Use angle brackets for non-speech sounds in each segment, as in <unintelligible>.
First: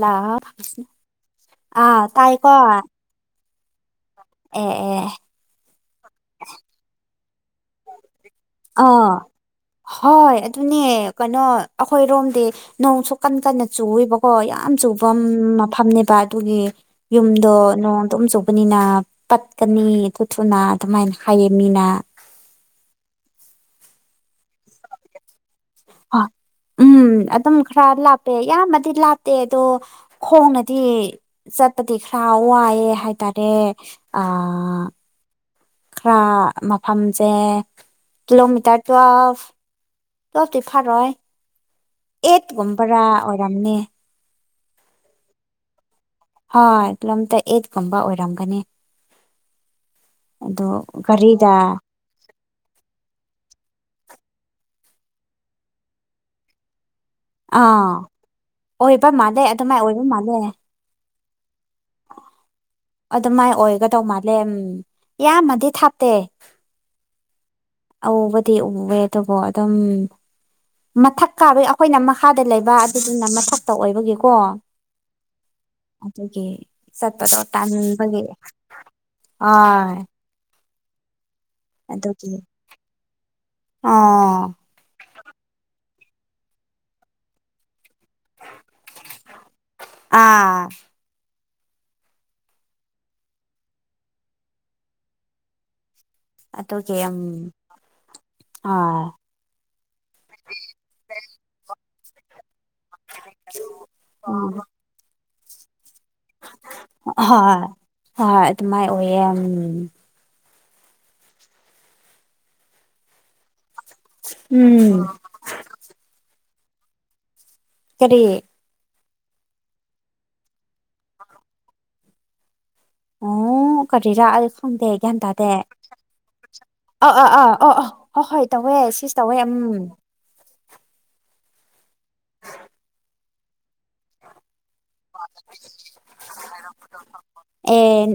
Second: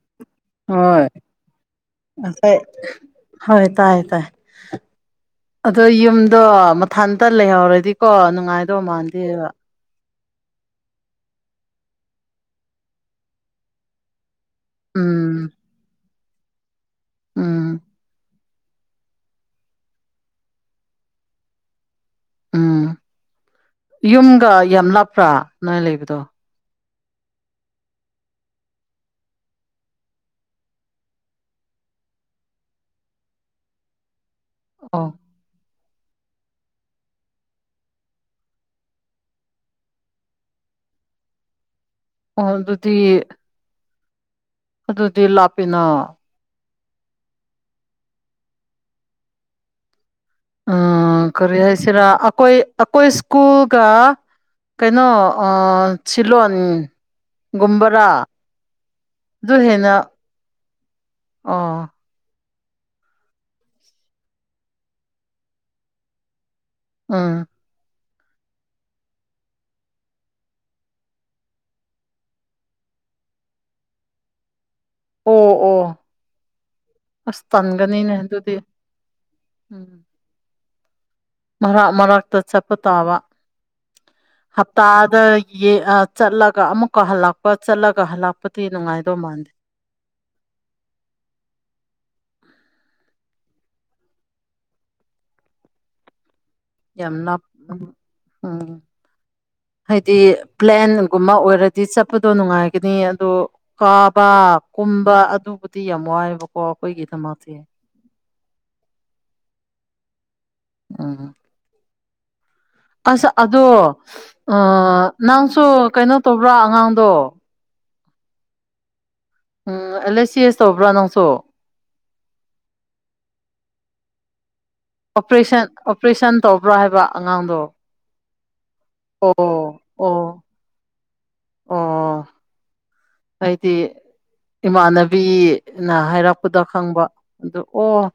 ꯂꯁ ꯍꯣꯏ ꯑꯥ ꯇꯥꯏ ꯀꯣ ꯑꯩꯈꯣꯏ ꯍꯣꯏ ꯇꯥꯏ ꯇꯥꯏ ꯑꯣ ꯑꯣ ꯑꯗꯣ ꯌꯨꯝꯗꯣ ꯃꯊꯟꯇ ꯂꯩꯍꯧꯔꯗꯤꯀꯣ ꯅꯨꯡꯉꯥꯏꯗꯧ ꯑꯥ ꯃꯥꯟꯗꯦꯕ ꯍꯣꯏ ꯑꯗꯨꯅꯦ ꯀꯩꯅꯣ ꯑꯩꯈꯣꯏꯔꯣꯝꯗꯤ ꯅꯣꯡꯁꯨ ꯀꯟꯅ ꯀꯟꯅ ꯆꯨꯏꯕ ꯍꯣ ꯌꯥꯝ ꯆꯨꯕ ꯎꯝ ꯃꯐꯝꯅꯦꯕ ꯑꯗꯨꯒꯤ ꯌꯨꯝꯗꯣ ꯎꯝ ꯅꯣꯡꯗꯣ ꯆ ꯅꯤꯅ ꯄꯠꯀꯅꯤ ꯑꯗꯨ ꯊꯨꯅ ꯑꯗꯨꯃꯥꯏꯅ ꯍꯥꯏꯌꯦ ꯃꯤꯅ ꯎꯝ ꯌꯨꯝꯒ ꯌꯥꯝ ꯅꯥꯞꯄ꯭ꯔꯥ ꯅꯣꯏꯅ ꯂꯩꯕꯗꯣ ꯍꯣꯏ ꯎꯝ ꯑꯗꯨꯝ ꯈꯔ ꯂꯥꯞꯄꯦ ꯏꯌꯥꯝꯕꯗꯤ ꯂꯥꯞꯇꯦ ꯑꯗꯣ ꯈꯣꯡꯅꯗꯤ ꯆꯠꯄꯗꯤ ꯈꯔ ꯋꯥꯏꯑꯦ ꯍꯥꯏꯇꯥꯔꯦ ꯑ ꯑ ꯈꯔ ꯃꯐꯝꯁꯦ ꯀꯤꯂꯣꯃꯤꯇꯔ ꯇꯨꯋꯦꯜꯐ ꯆ ꯇ ꯐꯥꯔꯣꯏ ꯑꯦꯠ ꯑꯣ ꯑꯗꯨꯗꯤ ꯣꯝꯄꯔꯥ ꯑꯣꯏꯔꯝꯅꯦ ꯑꯗꯨꯗꯤ ꯂꯥꯞꯄꯤꯅꯣ ꯍꯣꯏ ꯂꯣꯝꯇ ꯑꯩꯠꯀꯨꯝꯕ ꯑꯣꯏꯔꯝꯒꯅꯤ ꯑꯗꯨ ꯎꯝ ꯒꯥꯔꯤꯗ ꯀꯔꯤ ꯍꯥꯏꯁꯤꯔꯥ ꯑꯩꯈꯣꯏ ꯑꯩꯈꯣꯏ ꯁ꯭ꯀꯨꯜꯒ ꯀꯩꯅꯣ ꯑ ꯁꯤꯣ ꯑꯥ ꯑꯣꯏꯕ ꯃꯥꯜꯂꯦ ꯑꯗꯨꯃꯥꯏ ꯑꯣꯏꯕ ꯃꯥꯜꯂꯦ ꯑꯥ ꯑꯗꯨꯃꯥꯏ ꯑꯣꯏꯒꯗꯧ ꯃꯥꯜꯂꯦ ꯏꯌꯥꯝꯃꯗꯤ ꯊꯥꯞꯇꯦ ꯑꯝ ꯑꯕꯗꯤ ꯎꯋꯦ ꯑꯗꯨꯕꯨ ꯑꯗꯨꯝ ꯃꯊꯛ ꯀꯥꯕꯩ ꯑꯩꯈꯣꯏꯅ ꯃꯈꯥꯗ ꯂꯩꯕ ꯑꯗꯨꯗꯨꯅ ꯃꯊꯛꯇ ꯑꯣꯏꯕꯒꯤꯀꯣ ꯑꯣ ꯑꯣ ꯑꯗꯨꯒꯤ ꯆꯠꯄꯗꯣ ꯑꯁ ꯇꯟꯒꯅꯤꯅꯦ ꯇꯥꯟꯅꯤꯡꯕꯒꯤ ꯑꯗꯨꯗꯤ ꯑ ꯃꯔꯥꯛ ꯃꯔꯥꯛꯛꯇ ꯆꯠꯄ ꯇꯥꯕ ꯑꯣ ꯍꯞꯇꯥ ꯆꯠꯂꯒ ꯑꯃꯨꯛꯀ ꯍꯜꯂꯛꯄ ꯆꯠꯂꯒ ꯀꯍꯂꯄꯇ ꯅꯨꯉꯥꯏꯗꯣ ꯃꯗ ꯑꯥ ꯑꯗꯨꯒꯤ ꯎꯝ ꯌꯥꯝꯅ ꯎꯝ ꯍꯣꯏ ꯍꯥꯏꯗꯤ ꯄ꯭ꯂꯦꯟꯒꯨꯝꯕ ꯑꯣꯏꯔꯗꯤ ꯆꯞꯄ ꯆꯠꯄꯗꯣ ꯅꯨꯡꯉꯥꯏꯒꯅꯤ ꯑꯗꯨꯗꯣ ꯀꯥꯕ ꯎꯝ ꯀꯨꯝꯕ ꯑꯗꯨ ꯤ ꯌꯥꯝ ꯋꯥꯏꯕꯀꯣ ꯑꯩꯈꯣꯏꯒꯤꯗꯃꯥꯁꯦ ꯍꯣꯏ ꯍꯣꯏ ꯑꯗꯨꯃꯥꯏ ꯑꯣꯏꯌꯦ ꯎꯝ ꯑꯥ ꯑꯁ ꯑꯗꯣ ꯎꯝ ꯅꯪꯁꯨ ꯀꯩꯅꯣ ꯇꯧꯕ꯭ꯔꯥ ꯑꯉꯥꯡꯗꯣ ꯀꯔꯤ ꯎꯝ ꯑꯦꯜ ꯑꯦꯁ ꯁꯤ ꯑꯦꯁ ꯇꯧꯕ꯭ꯔꯥ ꯅꯪꯁꯨ ꯑꯣ ꯀꯔꯥ ꯑꯣꯗꯦ ꯟꯇꯥꯗꯦ ꯑꯣꯄꯔꯦꯁꯟ ꯑꯣꯄꯔꯦꯁꯟ ꯇꯧꯕ꯭ꯔꯥ ꯍꯥꯏꯕ ꯑ ꯑ ꯑ ꯑꯉꯥꯡꯗꯣ ꯑꯣ ꯑꯣ ꯍꯣꯏ ꯍꯣꯏ ꯇꯧꯋꯦ ꯁꯤꯁ ꯇꯧꯋꯦ ꯑꯣ ꯎꯝ ꯑꯣ ꯑꯣ ꯑꯥꯏꯗꯤ ꯏꯃꯥꯟꯅꯕꯤꯅ ꯍꯥꯏꯔꯛꯄꯗ ꯈꯪꯕ ꯑꯗꯨ ꯑꯣ ꯑꯦ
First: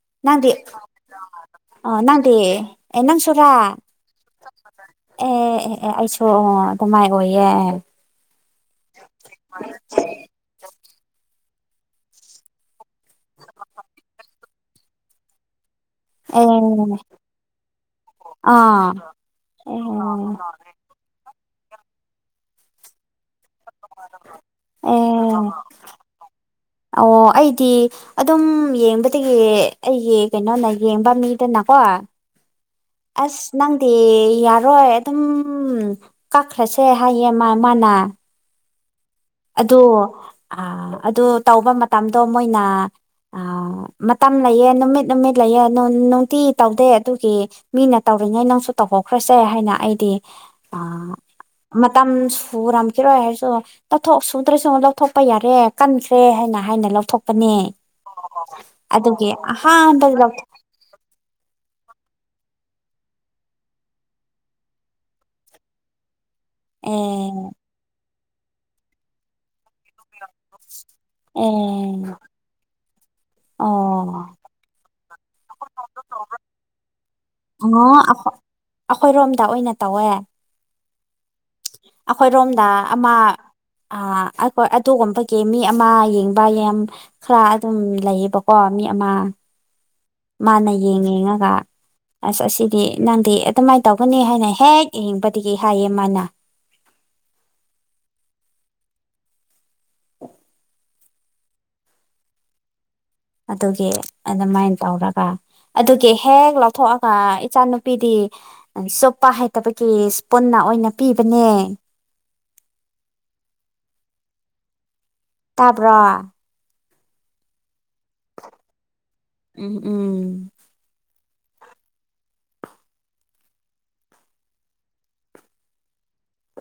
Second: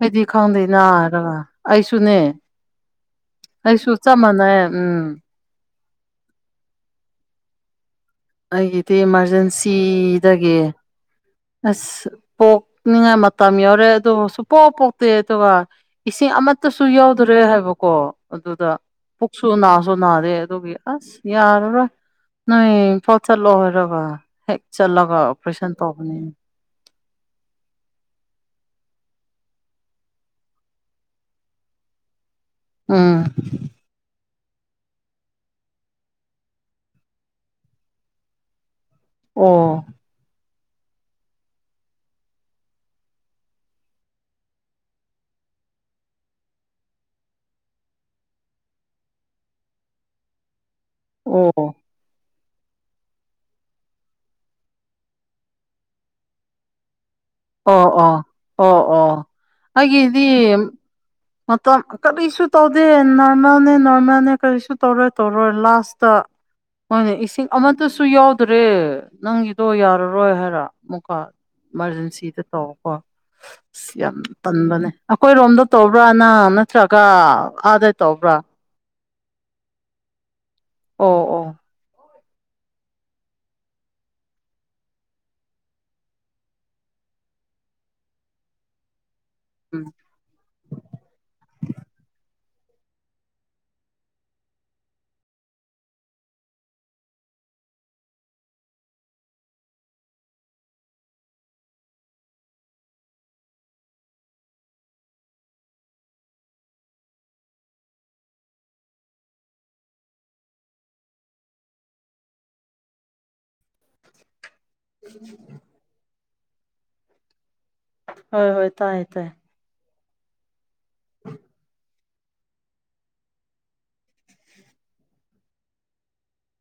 ꯑꯩꯗꯤ ꯅꯪꯗꯤ ꯈꯪꯗꯦꯅ ꯍꯥꯏꯔꯒ ꯑ ꯑꯩꯁꯨꯅꯦ ꯅꯪꯗꯤ ꯑꯦ ꯅꯪꯁꯨꯔꯥ ꯑꯩꯁꯨ ꯆꯞ ꯃꯥꯟꯅꯩ ꯎꯝ ꯑꯦ ꯑꯦ ꯑꯦ ꯑꯩꯁꯨ ꯑꯗꯨꯃꯥꯏ ꯑꯣꯏꯌꯦ ꯑꯩꯒꯤꯗꯤ ꯏꯃꯥꯔꯖꯦꯟꯁꯤꯗꯒꯤ ꯑꯁ ꯄꯣꯛꯅꯤꯡꯉꯥꯏ ꯃꯇꯝ ꯌꯥꯎꯔꯦ ꯑꯗꯨꯗ ꯁꯨ ꯄꯣꯛꯑ ꯄꯣꯛꯇꯦ ꯑꯗꯨꯒ ꯏꯁꯤꯡ ꯑꯦ ꯑꯃꯠꯇꯁꯨ ꯌꯥꯎꯗ꯭ꯔꯦ ꯍꯥꯏꯕꯀꯣ ꯑꯗꯨꯗ ꯑꯥ ꯄꯨꯛꯁꯨ ꯑꯦ ꯅꯥꯁꯨ ꯅꯥꯗꯦ ꯑꯗꯨꯒꯤ ꯑꯁ ꯌꯥꯔ ꯔꯣꯏ ꯅꯣꯏ ꯏꯝꯐꯥꯜ ꯆꯠꯂꯣ ꯍꯥꯏꯔꯒ ꯍꯦꯛ ꯆꯠꯂꯒ ꯑꯦ ꯑꯣꯄꯔꯦꯁꯟ ꯇꯧꯕꯅꯤ ꯑꯣ ꯑꯩꯗꯤ ꯑꯗꯨꯝ ꯌꯦꯡꯕ ꯑꯗꯨꯒꯤ ꯑꯩꯒꯤ ꯀꯩꯅꯣꯅ ꯌꯦꯡꯕ ꯃꯤꯗꯅꯀꯣ ꯎꯝ ꯑꯁ ꯅꯪꯗꯦ ꯌꯥꯔꯣꯏ ꯑꯗꯨꯝ ꯀꯛꯈ꯭ꯔꯁꯦ ꯍꯥꯏꯌꯦ ꯃꯥ ꯃꯥꯅ ꯑꯣ ꯑꯗꯨ ꯑ ꯑꯗꯨ ꯇꯧꯕ ꯃꯇꯝꯗꯣ ꯃꯣꯏꯅ ꯑ ꯃꯇꯝ ꯂꯩꯌꯦꯦ ꯅꯨꯃꯤꯠ ꯅꯨꯃꯤꯠ ꯂꯩꯑꯦ ꯅꯨꯡꯇꯤ ꯇꯧꯗꯦ ꯑꯗꯨꯒꯤ ꯃꯤꯅ ꯇꯧ ꯇꯧꯔꯤꯉꯩ ꯅꯪꯁꯨ ꯇꯧꯊꯣꯛꯈ꯭ꯔꯁꯦ ꯍꯥꯏꯅ ꯑꯩꯗꯤ ꯑ ꯑꯣ ꯃꯝ ꯐꯣꯔꯣꯔꯝꯀꯤꯤꯔꯣ ꯍꯥꯏꯁꯨꯣ ꯂꯧꯊꯣꯛ ꯁꯨꯗ꯭ꯔꯁꯨ ꯂꯧꯊꯣꯛꯄ ꯌꯥꯔꯦ ꯀꯟꯈ꯭ꯔꯦ ꯍꯥꯏꯅ ꯍꯥꯏꯅ ꯂꯧꯊꯣꯛ ꯑꯣ ꯑꯣ ꯑꯣ ꯑꯣ ꯑꯍꯥꯟꯕꯗ ꯑꯩꯒꯤꯗꯤ ꯂꯧꯊꯣꯛ ꯃꯇꯝ ꯀꯔꯤꯁꯨ ꯇꯧꯗꯦ ꯅꯣꯔꯃꯦꯜꯅꯦ ꯅꯣꯔꯃꯦꯜꯅꯦ ꯀꯔꯤꯁꯨ ꯇꯧꯔꯣꯏ ꯇꯧꯔꯣꯏ ꯂꯥꯁꯇ ꯍꯣꯏꯅꯦ ꯑꯦ ꯏꯁꯤꯡ ꯑꯃꯠꯇꯁꯨ ꯌꯥꯎꯗ꯭ꯔꯦ ꯅꯪꯒꯤ ꯇꯣ ꯌꯥꯔꯔꯣꯏ ꯍꯥꯏꯔ ꯃꯨꯀꯥ ꯑꯦ ꯏꯃꯥꯔꯖꯦꯟꯁꯤꯗ ꯇꯧꯀꯣ ꯑ ꯌꯥꯝ ꯑꯣ ꯇꯟꯕꯅꯦ ꯑꯩꯈꯣꯏꯔꯣꯝꯗ ꯇꯣꯕ꯭ꯔꯥꯅꯥ ꯅꯠꯇ꯭ꯔꯒ ꯑꯗꯩ ꯑꯣ ꯇꯣꯕ꯭ꯔꯥ ꯑꯩꯈꯣꯏꯔꯣꯝꯗ ꯑꯣꯏꯅ ꯇꯧꯋꯦ ꯑꯣ ꯑꯣ ꯑꯩꯈꯣꯏꯔꯣꯝꯗ ꯑꯃ ꯑꯥ ꯑꯩꯈꯣꯏ ꯑꯗꯨꯒꯨꯝ ꯐꯩꯒꯤ ꯃꯤ ꯑꯃ ꯌꯦꯡꯕ ꯌꯥꯝ ꯈꯔ ꯑꯗꯨꯝ ꯂꯩꯌꯦꯕꯀꯣ ꯃꯃꯤ ꯑꯃ ꯎꯝ ꯃꯥꯅ ꯌꯦꯡꯡꯉꯒ ꯑꯁ ꯑꯁꯤꯗꯤ ꯅꯪꯗꯤ ꯑꯗꯨꯃꯥꯏꯅ ꯇꯧꯒꯅꯤ ꯍꯥꯏꯅ ꯍꯦꯛ ꯌꯦꯡꯕꯗꯒꯤ ꯍꯥꯏꯌꯦ ꯃꯥꯅ ꯑ ꯑꯣ ꯑꯗꯨꯒꯤ ꯑꯗꯨꯃꯥꯏꯅ ꯇꯧꯔꯒ ꯑꯗꯨꯒꯤ ꯍꯦꯛ ꯂꯧꯊꯣꯛꯑꯒ ꯏꯆꯥꯅꯨꯄꯤꯗꯤ ꯆꯨꯞꯄ ꯍꯩꯇꯕꯒꯤ ꯄꯨꯟꯅ ꯑꯣꯏꯅ ꯄꯤꯕꯅꯦ <inaudible> ꯇꯥꯄ꯭ꯔꯣ ꯍꯣꯏ ꯍꯣꯏ ꯇꯥꯏꯌꯦ ꯇꯥꯏ ꯎꯝ ꯎꯝ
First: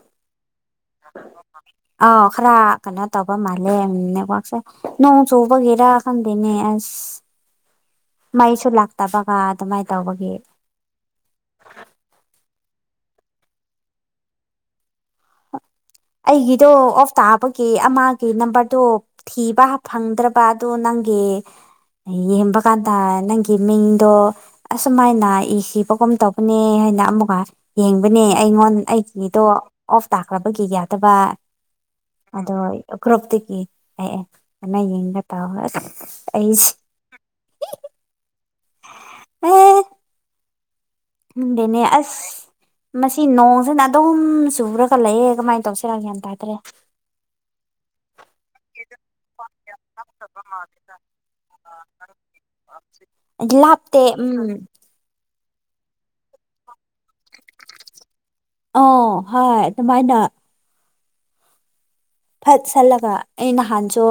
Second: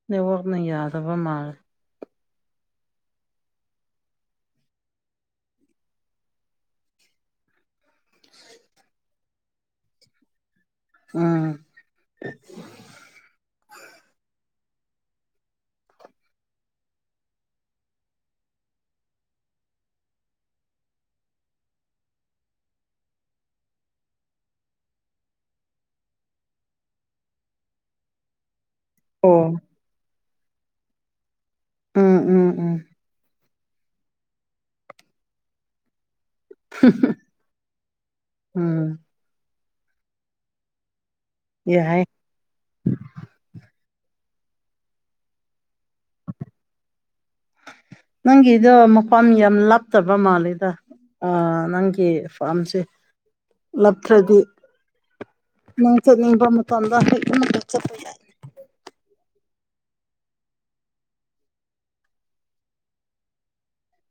ꯅꯦꯋꯔꯛ ꯅ ꯌꯥ ꯊꯕ ꯃꯥ ꯑ ꯈꯔ ꯀꯩꯅꯣ ꯇꯧꯕ ꯃꯥꯜꯂꯦꯅꯦꯀꯥꯛꯁꯦ ꯅꯣꯡ ꯆꯨꯕꯒꯤꯔꯥ ꯈꯪꯗꯦꯅꯦ ꯑꯁ <inaudible> ꯃꯩꯁꯨ ꯂꯥꯛꯇꯕꯒ ꯑꯗꯨꯃꯥꯏꯅ ꯇꯧꯕꯒꯤ ꯎꯝ ꯑꯩꯒꯤꯗꯣ ꯑꯣꯐ ꯇꯥꯕꯒꯤ ꯑꯃꯒꯤ ꯅꯝꯕꯔꯗꯣ ꯊꯤꯕ ꯐꯪꯗ꯭ꯔꯕ ꯑꯗꯨ ꯅꯪ ꯦ ꯌꯦꯡꯕ ꯀꯥꯟꯗ ꯅꯪꯒꯤ ꯃꯤꯡꯗꯣ ꯑꯁꯨꯃꯥꯏꯅ ꯏꯈꯤꯕꯒꯨꯝ ꯇꯧꯕꯅꯦ ꯣꯏꯅ ꯑꯃꯨꯛꯀ ꯌꯦꯡꯕꯅꯦ ꯑꯩꯉꯣꯟ ꯑꯣ ꯑꯩꯒꯤꯗꯣ ꯑꯣꯐ ꯇꯥꯈ꯭ꯔꯕꯒꯤ ꯌꯥꯗꯕ ꯎꯝ ꯎꯝ ꯑꯗꯣ ꯎꯝ ꯒ꯭ꯔꯨꯞꯨꯞꯇꯨꯒꯤ ꯑꯦ ꯃ ꯌꯦꯡꯒ ꯇꯥꯎ ꯑꯩꯁꯦ ꯎꯝ ꯑꯦ ꯈꯪꯗꯦꯅꯦ ꯌꯥꯏ ꯑꯁ ꯃꯁꯤ ꯅꯣꯡꯁꯤꯅ ꯑꯗꯨꯝ ꯆꯨꯔꯒ ꯂꯩꯌꯦ ꯀꯃꯥꯏꯅ ꯇꯧꯁꯤꯔ ꯒ꯭ꯌꯥꯟ ꯇꯥꯗ꯭ꯔꯦ <inaudible> ꯅꯪꯒꯤꯗꯣ ꯃꯐꯝ ꯌꯥꯝ ꯂꯥꯞꯇꯕ ꯃꯥꯜꯂꯤꯗ ꯅꯪꯒꯤ ꯐꯥꯝꯁꯤ ꯂꯥꯞꯇꯦ ꯎꯝ ꯅꯣꯡ ꯆꯠ ꯅꯤꯡꯕ ꯃ ꯃꯇꯝꯗ ꯍꯦꯛꯇ <unintelligible> ꯆꯠꯄ ꯌꯥꯏ ꯑꯣ ꯍꯣꯏ ꯑꯗꯨꯃꯥꯏꯅ ꯐꯠ ꯁꯠꯂꯒ ꯑꯩ ꯅꯍꯥꯟꯁꯨ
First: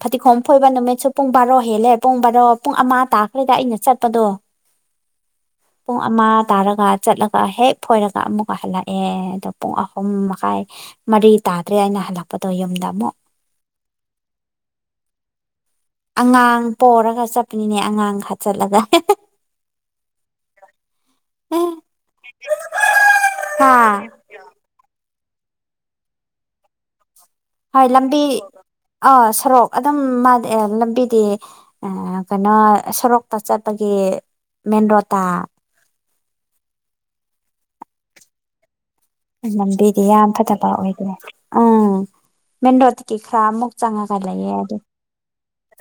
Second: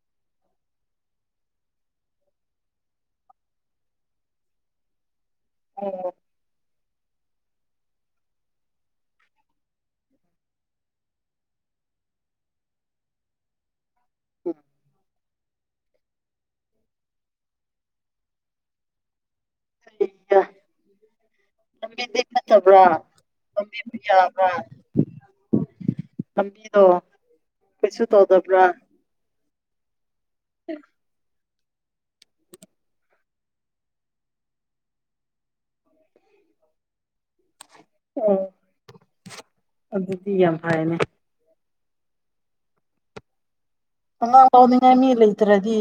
ꯐꯗꯤꯒꯣꯝ ꯐꯣꯏꯕ ꯅꯨꯃꯤꯠꯁꯨ ꯄꯨꯡ ꯕꯥꯔꯣ ꯍꯦꯜꯂꯦ ꯄꯨꯡ ꯕꯥꯔꯣ ꯑꯣ ꯄꯨꯡ ꯑꯃ ꯇꯥꯈ꯭ꯔꯦꯗ ꯑꯩꯅ ꯆꯠꯄꯗꯣ <inaudible> ꯄꯨꯡ ꯑꯃ ꯇꯥꯔꯛ ꯑ ꯆꯠꯂꯒ ꯍꯦꯛ ꯐꯣꯏꯔꯒ ꯑꯃꯨꯛ ꯍꯂꯛꯑꯦ ꯑꯗꯣ ꯄꯨꯡ ꯑꯍꯨꯝ ꯃꯈꯥꯏ ꯃꯔꯤ ꯇꯥꯗ꯭ꯔꯦ ꯥꯑꯩꯅ ꯍꯜꯂꯛꯄꯗꯣ ꯌꯨꯝꯗ ꯑꯃꯨꯛ ꯑꯉꯥꯡ ꯄꯣꯔꯒ ꯆꯠꯄꯅꯤꯅꯦ ꯑꯉꯥꯡ ꯍꯥꯞꯆꯟꯂꯒ <unintelligible> ꯅꯇꯕ꯭ꯔꯣ ꯍꯥ <unintelligible> ꯌꯥꯕ꯭ꯔꯥ ꯂꯝꯕꯤꯗꯣ ꯍꯣꯏ ꯀꯩꯁꯨ ꯇꯧꯗꯕ꯭ꯔꯥ ꯎꯝ ꯃꯥꯟꯅꯦ ꯂꯝꯕꯤꯗꯤ ꯑ ꯀꯩꯅꯣ ꯁꯣꯔꯣꯛꯇ ꯆꯠꯄꯒꯤ ꯃꯦꯟ ꯔꯣꯗꯇꯥ ꯎꯝ ꯂꯝꯕꯤꯗꯤ ꯌꯥꯝ ꯐꯠꯇꯕ ꯑꯣꯏꯗ꯭ꯔꯦ ꯎꯝ ꯃꯦꯟꯔꯣꯠꯇꯗꯒꯤ ꯈꯔ ꯑꯃꯨꯛ ꯆꯪꯉꯒ ꯑꯉꯥꯡ ꯂꯩꯌꯦ ꯑꯗꯨ ꯂꯧꯎꯅꯤꯡꯉꯥꯏ ꯃꯤ ꯂꯩꯇ꯭ꯔꯗꯤ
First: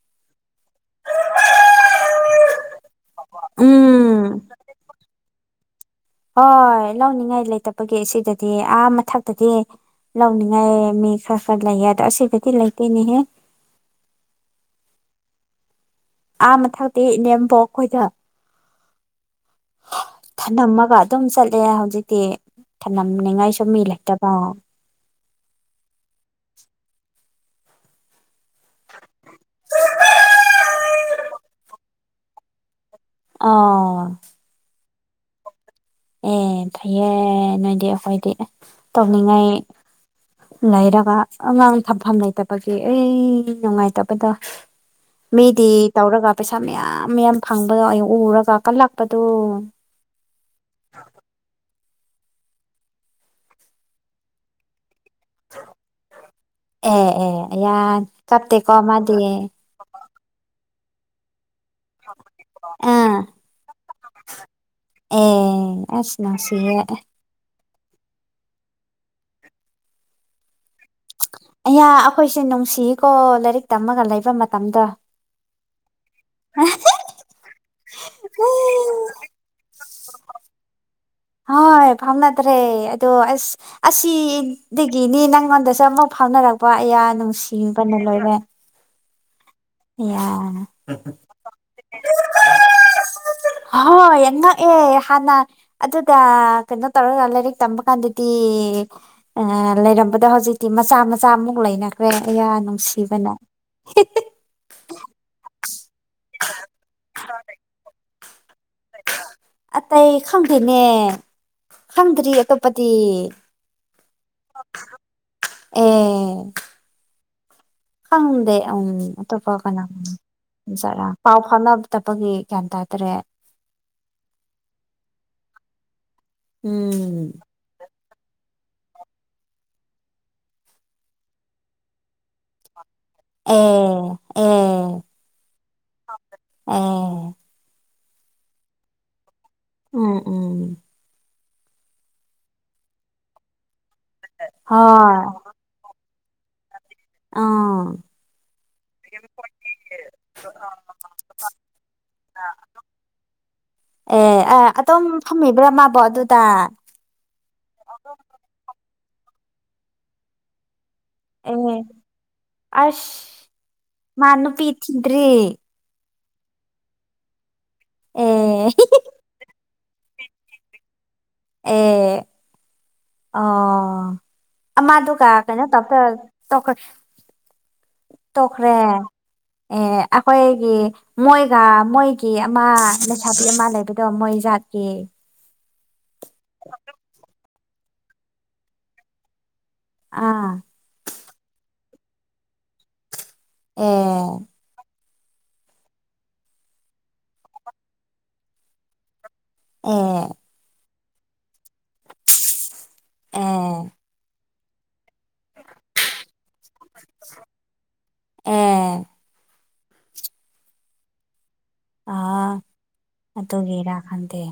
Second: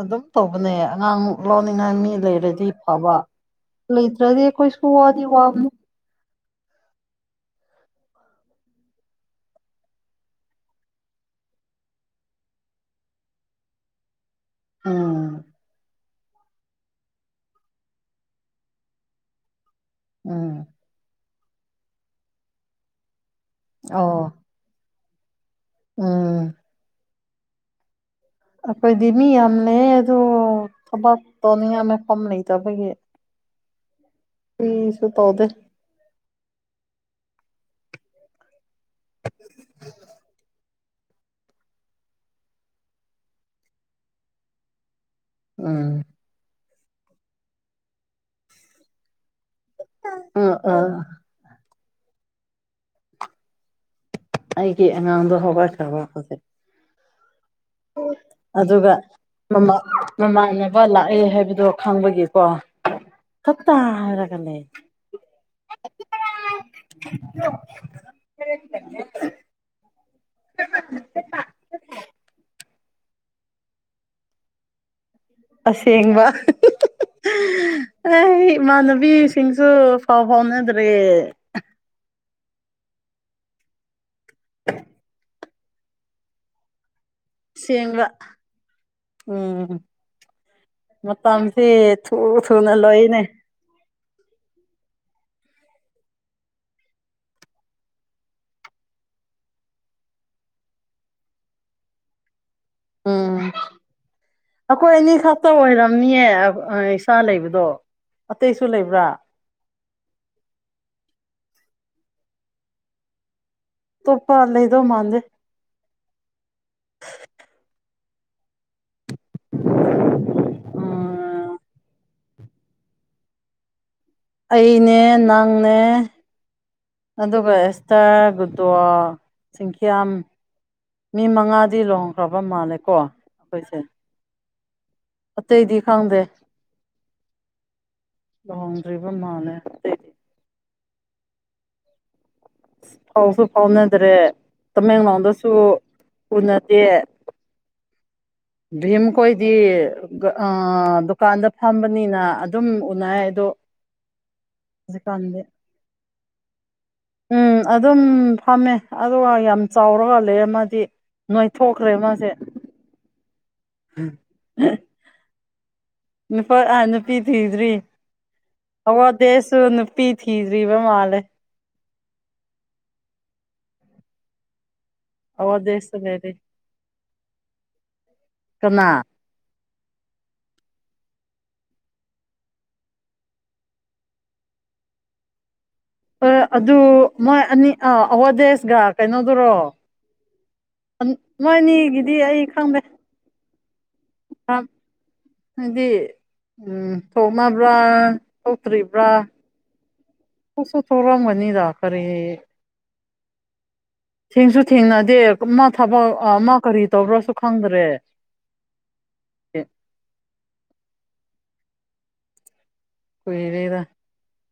ꯑꯗꯨꯝ ꯇꯧꯕꯅꯦ ꯑꯉꯥꯡꯃꯨꯛ ꯂꯧꯅꯤꯡꯉꯥꯏ ꯃꯤ ꯂꯩꯔꯗꯤ ꯐꯕ ꯎꯝ ꯂꯩꯇ꯭ꯔꯗꯤ ꯑꯩꯈꯣꯏꯁꯨ ꯋꯥꯗꯤ ꯋꯥꯕꯅꯤ ꯍꯣꯏ ꯂꯧꯅꯤꯡꯉꯥꯏ ꯂꯩꯇꯕꯒꯤ ꯁꯤꯗꯗꯤ ꯑꯥ ꯃꯊꯛꯇꯗꯤ ꯂꯧꯅꯤꯡꯉꯥꯏ ꯃꯤ ꯈꯔ ꯈ ꯂꯩꯌꯦ ꯑꯗꯣ ꯑꯁꯤꯗꯗꯤ ꯂꯩꯇꯦꯅꯦꯍꯦ ꯑꯥ ꯑꯥ ꯃꯊꯛꯇꯤ ꯏꯅꯦꯝꯄꯣꯛ ꯈꯣꯏꯗ ꯎꯝ ꯊꯅꯝꯃꯒ ꯑꯗꯨꯝ ꯆꯠꯂꯦ ꯍꯧꯖꯤꯛꯇꯤ ꯊꯝꯂꯝꯅꯤꯡꯉꯥꯏ ꯁꯨ ꯃꯤ ꯑꯣ ꯂꯩꯇꯕꯥ ꯎꯝ ꯑꯩꯈꯣꯏꯗꯤ ꯃꯤ ꯌꯥꯝ ꯂꯩ ꯑꯗꯨ ꯊꯕꯛ ꯇꯧꯅꯤꯡꯉꯥꯏ ꯃꯐꯝ ꯂꯩꯇꯕꯒꯤ ꯑ ꯀ꯭ꯔꯤꯁꯨ ꯇꯧꯗꯦ ꯑꯦ ꯐꯩꯌꯦ ꯅꯣꯏꯗꯤ ꯑꯩꯈꯣꯏꯗꯤ ꯇꯧꯅꯤꯡꯉꯥꯏ ꯂꯩꯔꯒ ꯑꯉꯥꯡ ꯊꯝꯐꯝ ꯂꯩꯇꯕꯒꯤ ꯑꯩ ꯅꯨꯡꯉꯥꯏꯇꯕꯗꯣ ꯃꯤꯗꯤ ꯎꯝ ꯇꯧꯔꯒ ꯄꯩꯁꯥ ꯃꯌꯥꯝ ꯃꯌꯥꯝ ꯐꯪꯕꯗꯣ ꯑꯩ ꯎꯔꯒ ꯀꯜꯂꯛꯄꯗꯨ ꯑ ꯑꯥ ꯑꯩꯒꯤ ꯑꯉꯥꯡꯗꯣ ꯍꯧꯒꯠꯈ꯭ꯔꯕ ꯍꯧꯖꯤꯛ ꯑꯦ ꯑꯦ ꯑꯌꯥ ꯀꯞꯇꯦꯀꯣ ꯑꯗꯨꯒ ꯃꯥꯗꯤ ꯃꯃꯥ ꯃꯃꯥꯟꯅꯕ ꯂꯥꯛꯑꯦ ꯍꯥꯏꯕꯗꯣ ꯈꯪꯕꯒꯤꯀꯣ ꯑꯥ ꯈꯠꯇꯥ ꯍꯥꯏꯔꯒꯅꯦ ꯑꯦ ꯑꯩꯁ ꯅꯨꯡꯁꯤꯌꯦ <unintelligible> <inaudible> ꯑꯌꯥ ꯑꯩꯈꯣꯏꯁꯦ ꯅꯨꯡꯁꯤꯀꯣ ꯂꯥꯏꯔꯤꯛ ꯇꯝꯃꯒ ꯂꯩꯕ ꯃꯇꯝꯗꯣ ꯑꯁꯦꯡꯕ ꯑꯩ ꯏꯃꯥꯟꯅꯕꯤꯁꯤꯡꯁꯨ ꯄꯥꯎ ꯐꯥꯎꯅꯗ꯭ꯔꯦ ꯍꯣꯏ ꯐꯥꯎꯅꯗ꯭ꯔꯦ ꯑꯗꯣ ꯑꯁ ꯑꯁꯤꯗꯒꯤꯅꯤ ꯅꯉꯣꯟꯗ ꯁꯤꯗ ꯑꯃꯨꯛ ꯥꯎꯅꯔꯛꯄ ꯑꯌꯥ ꯅꯨꯡꯁꯤꯕꯅ ꯑꯁꯦꯡꯕ ꯂꯣꯏꯔꯦ ꯎꯝ ꯑꯌꯥ ꯃꯇꯝꯁꯤ ꯊꯨ ꯊꯨꯅ ꯂꯣꯏꯅꯦ ꯍꯣꯏ ꯉꯛꯑꯦ ꯍꯥꯟꯅ ꯑꯗꯨꯗ ꯀꯩꯅꯣ ꯇꯧꯔꯒ ꯂꯥꯏꯔꯤꯛ ꯇꯝꯕ ꯀꯥꯟꯗꯗꯤ ꯂꯩꯔꯝꯕꯗ ꯍꯧꯖꯤꯛꯇꯤ ꯃꯆꯥ ꯃꯆꯥꯃꯨꯛ ꯂꯩꯅꯈ꯭ꯔꯦ ꯁꯤꯕꯅ ꯎꯝ ꯑꯩꯈꯣꯏ ꯑꯅꯤ ꯈꯛꯇ ꯑꯣꯏꯔꯝꯅꯤꯌꯦ ꯏꯁꯥ ꯂꯩꯕꯗꯣ ꯑꯇꯩꯁꯨ ꯂꯩꯕ꯭ꯔꯥ ꯑꯇꯩ ꯈꯪꯗꯦꯅꯦ ꯈꯪꯗ꯭ꯔꯤ ꯑꯇꯣꯞꯄꯗꯤ ꯇꯨꯞꯄꯥ ꯂꯩꯗꯣ ꯃꯥꯡꯗ ꯑꯦ ꯈꯪꯗꯦ ꯎꯝ ꯑꯇꯣꯞꯄ ꯀꯅꯥꯖꯔꯥ ꯄꯥꯎ ꯎꯝ ꯐꯥꯎꯅꯕ ꯅꯨꯄꯥꯒꯤ ꯀ꯭ꯌꯥꯟꯇ ꯍꯥꯏꯇꯔꯦ ꯑꯩꯅꯦ ꯅꯪꯅꯦ ꯎꯝ ꯑꯗꯨꯒ ꯑꯦꯁꯇꯥ ꯒꯨꯗꯋꯥ ꯁꯤꯡꯈ꯭ꯌꯥꯝꯝ ꯃꯤ ꯃꯉꯥꯗꯤ ꯂꯣꯡꯈ꯭ꯔꯕ ꯃꯥꯜꯂꯦ ꯀꯣ ꯑꯦ ꯈꯣꯏꯁꯦ ꯑꯦ ꯑꯇꯩꯗꯤ ꯈꯪꯗꯦ ꯑꯦ ꯂꯨꯍꯣꯡꯗ꯭ꯔꯤꯕ ꯃꯥꯜꯅꯦꯦ ꯎꯝ ꯎꯝ ꯐꯥꯎꯁꯨ ꯐꯥꯎꯅꯗ꯭ꯔꯦ ꯍꯣꯏ ꯇꯃꯦꯡꯂꯣꯡꯗꯁꯨꯅ ꯑꯥ <unintelligible> ꯚꯤꯝ ꯈꯣꯏꯗꯤ ꯗꯨꯀꯥꯟꯗ ꯐꯝꯕꯅꯤꯅ ꯑꯗꯨꯝ ꯎꯅ ꯑꯗꯣ <unintelligible> ꯑꯦ ꯑ ꯑꯗꯣꯝ ꯍꯧꯖꯤꯛꯀꯥꯟꯗꯤ ꯐꯝꯃꯤꯕ꯭ꯔꯥ ꯃꯥꯕꯣ ꯑꯗꯨꯗ ꯎꯝ ꯑꯗꯨꯝ ꯐꯝꯃꯦ ꯑꯗꯨꯒ ꯌꯥꯝ ꯆꯥꯎꯔꯒ ꯂꯩ ꯑꯃꯗꯤ ꯅꯣꯏ ꯑꯦ ꯊꯣꯛꯈ꯭ꯔꯦ ꯃꯥꯁꯦ ꯃꯥꯟꯅ ꯄꯤꯆꯤꯟꯔꯤ ꯅꯨꯄꯥ ꯅꯨꯄꯤ ꯊꯤꯗ꯭ꯔꯤ ꯑꯦ ꯑꯋꯥꯗꯦꯁꯨ ꯄ ꯊꯤꯔꯤꯕ ꯃꯥꯂ ꯑꯦ ꯑ ꯃꯥꯗꯨꯒ ꯀꯩꯅꯣ ꯇꯞ ꯑꯋꯥꯗꯦꯁꯁꯨ ꯂꯩꯔꯤ ꯇꯣꯛꯈ꯭ꯔꯦ ꯇꯣꯛꯈ꯭ꯔꯦ ꯀꯅꯥ ꯑꯦ ꯑꯩꯈꯣꯏꯒꯤ ꯃꯣꯏꯒ ꯃꯣꯏꯒꯤ ꯑꯃ ꯂꯩꯁꯥꯕꯤ ꯑꯃ ꯂꯩꯕꯗꯣ ꯃꯣꯏꯖꯏ ꯊꯦ ꯍ ꯑꯗꯨ ꯃꯣꯏ ꯑꯅꯤ ꯑ ꯑꯋꯥꯗꯦꯁꯒ ꯀꯩꯅꯣꯗꯨꯔꯣ ꯑꯥ ꯃꯅꯤꯒꯤꯗꯤ ꯑꯩ ꯈꯪꯗꯦ ꯑꯣ ꯍꯥꯏꯗꯤ ꯎꯝ ꯊꯣꯛꯣꯡꯃꯕ꯭ꯔꯥ ꯊꯧꯇ꯭ꯔꯤꯕ꯭ꯔꯥ ꯑꯣ ꯑꯁꯨꯣ ꯊꯔꯥ ꯃꯅꯤꯗ ꯈꯔꯦ ꯑꯥ ꯊꯦꯡꯁꯨ ꯊꯦꯡꯅꯗ ꯗ ꯃꯥ ꯊꯕꯛ ꯃꯥ ꯀꯔꯤ ꯇꯧꯕ꯭ꯔꯁꯨ ꯈꯪꯗ꯭ꯔꯦ ꯑꯦ ꯑꯦ ꯑ ꯑꯠꯇꯣꯒꯦꯔꯥ ꯈꯟꯗꯦ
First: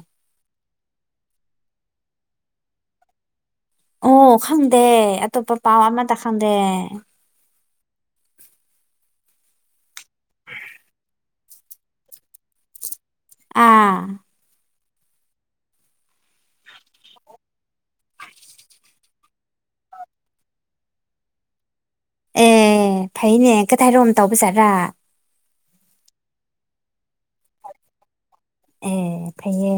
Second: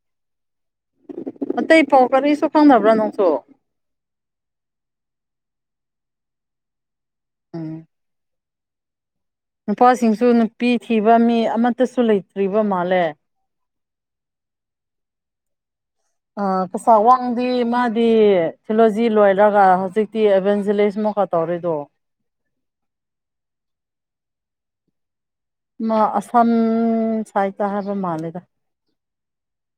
ꯑꯇꯩ ꯐꯥꯎ ꯀꯔꯤꯁꯨ ꯈꯪꯅꯕ꯭ꯔꯥ ꯅꯪꯁꯨ ꯑꯣ ꯈꯪꯗꯦ ꯑꯇꯣꯞꯄ ꯄꯥꯎ ꯑꯃꯇ ꯈꯪꯗꯦ ꯎꯝ ꯅꯨꯄꯥꯁꯤꯡꯁꯨ ꯅꯨꯄꯤ ꯊꯤꯕ ꯃꯤ ꯑꯃꯠꯇꯁꯨ ꯂꯩꯇ꯭ꯔꯤꯕ ꯃꯥꯜꯂꯦ ꯑꯥ ꯑ ꯄꯩꯁꯥ ꯋꯥꯡꯗꯤ ꯃꯥꯗꯤ ꯊꯤꯂꯣꯖꯤ ꯂꯣꯏꯔꯒ ꯍꯧꯖꯤꯛꯇꯤ ꯑꯦꯚꯦꯟꯖꯦꯂꯤꯁ ꯃꯈ ꯈ ꯇꯧꯔꯦꯗꯣ ꯑꯦ ꯐꯩꯅꯦ ꯀꯊꯥꯏꯔꯣꯝ ꯇꯧꯕ ꯆꯠ꯭ꯔꯥ ꯑꯁꯥꯝ ꯁꯥꯏꯠꯇ ꯍꯥꯏꯕ ꯃꯥꯜꯂꯦꯗ ꯑꯦ ꯐꯌꯦ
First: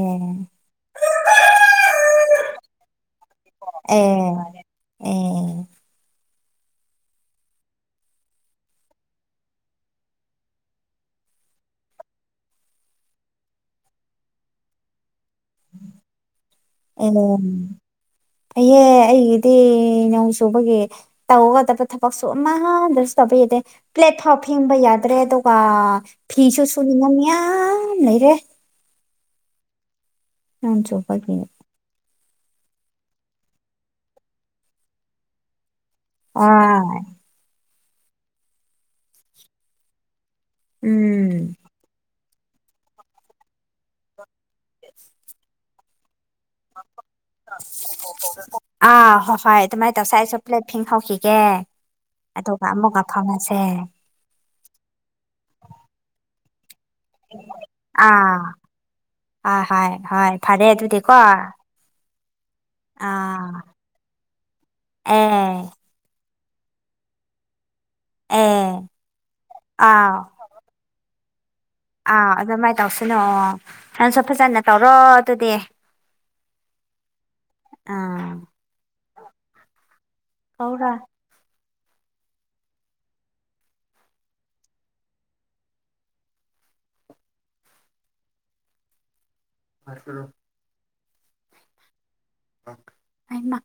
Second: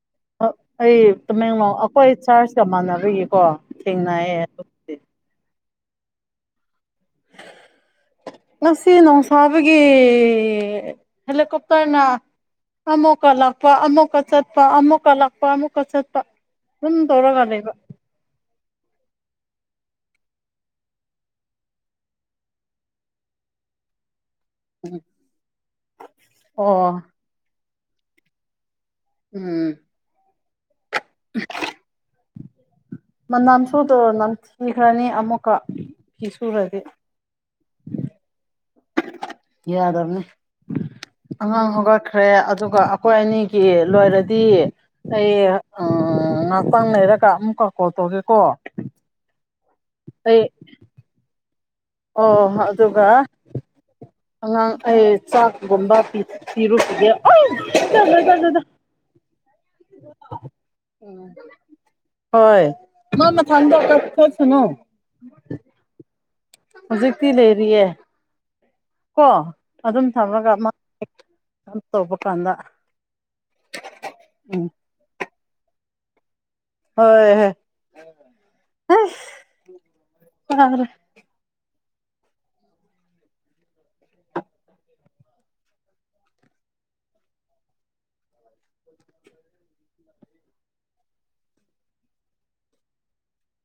ꯑꯩ ꯇꯃꯦꯡꯂꯣꯡ ꯑꯩꯈꯣꯏ ꯆꯥꯔꯖꯀ ꯃꯥꯟꯅꯔꯏꯀꯣ ꯑꯦ ꯊꯦꯡꯅꯑꯌꯦ ꯑꯗꯨꯗꯤ <inaudible> ꯑꯦ <inaudible> ꯉꯁꯤ ꯣꯡꯁꯥꯕꯒꯤ ꯍꯦꯂꯤꯀꯣꯞꯇꯔꯅ ꯑꯃꯣ ꯀ ꯂꯥꯛꯄ ꯑꯃꯣ ꯀ ꯆꯠꯄ ꯑꯃꯣ ꯀ ꯂꯥꯛꯄ ꯑꯃꯨꯛꯀ ꯆꯠꯄ ꯑꯗꯨꯝ ꯑꯣ ꯇꯧꯔꯒ ꯂꯩꯕ ꯑꯦ ꯑꯩꯒꯤꯗꯤ ꯏꯅꯧ ꯆꯨꯕꯒꯤ ꯇꯧꯒꯗꯕ ꯊꯕꯛꯁꯨ ꯑꯃꯗꯁꯨ ꯇꯧꯕ ꯌꯥꯗꯦ ꯄ꯭ꯂꯦꯠꯐꯣꯝ ꯊꯦꯡꯕ ꯌꯥꯗ꯭ꯔꯦ ꯑꯗꯨꯒ ꯐ꯭ꯔꯤꯁꯨ ꯑꯣ ꯁꯨꯅꯤꯅ ꯃꯌꯥꯝ ꯂꯩꯔꯦ ꯎꯝ ꯅꯣꯟ ꯆꯣꯕꯅꯦ ꯃꯅꯝ ꯁꯨꯗꯧꯣ ꯅꯝꯊꯤꯈ꯭ꯔꯅꯤ ꯑꯃꯨꯛꯀ ꯐꯤ ꯁꯨꯔꯗꯤ ꯑꯥ ꯌꯥ ꯌꯥꯗꯔꯅꯤ ꯎꯝ ꯑꯉꯥꯡ ꯍꯒ ꯈ꯭ꯔꯦ ꯑꯗꯨꯒ ꯑꯩꯈꯣꯏ ꯑꯅꯤꯒꯤ ꯂꯣꯏꯔꯗꯤ ꯑꯩ ꯥꯡꯔ ꯑꯥ ꯍꯣꯏ ꯍꯣꯏ ꯑꯗꯨꯃꯥꯏꯅ ꯇꯧꯁꯦ ꯑꯩ ꯑꯩꯁꯨ ꯄ꯭ꯂꯦꯠ ꯐꯤꯡꯍꯧꯈꯤꯒꯦ ꯑꯣ ꯑꯗꯨꯒ ꯑꯉꯥꯡ ꯑꯩ ꯆꯥꯛꯒꯨꯝꯕ ꯄꯤ ꯣ ꯆ ꯆꯗꯗ ꯑ ꯍ ꯍ ꯐꯔꯦ ꯑꯗꯨꯗꯤ ꯀꯣ ꯍꯣꯏ ꯃꯥ ꯃꯊꯗꯊ ꯁꯅꯨ ꯑꯦ ꯍꯧꯖꯤꯛꯇꯤ ꯂꯩꯔꯤꯌꯦꯦ ꯑꯦ ꯀꯣ ꯑꯗꯨꯝ ꯊꯝꯔꯒ ꯑꯥ ꯑꯗꯨꯃꯥꯏꯅ ꯇꯧꯁꯤꯅꯨꯑꯣ ꯅꯪꯁꯨ ꯐꯖꯅ ꯎꯝ ꯇꯧꯔꯣ ꯑꯗꯨꯗꯤ ꯍꯣꯏ ꯍꯣꯏ ꯑꯥ ꯀꯧꯔ ꯃꯔꯁꯨꯣ ꯑꯃ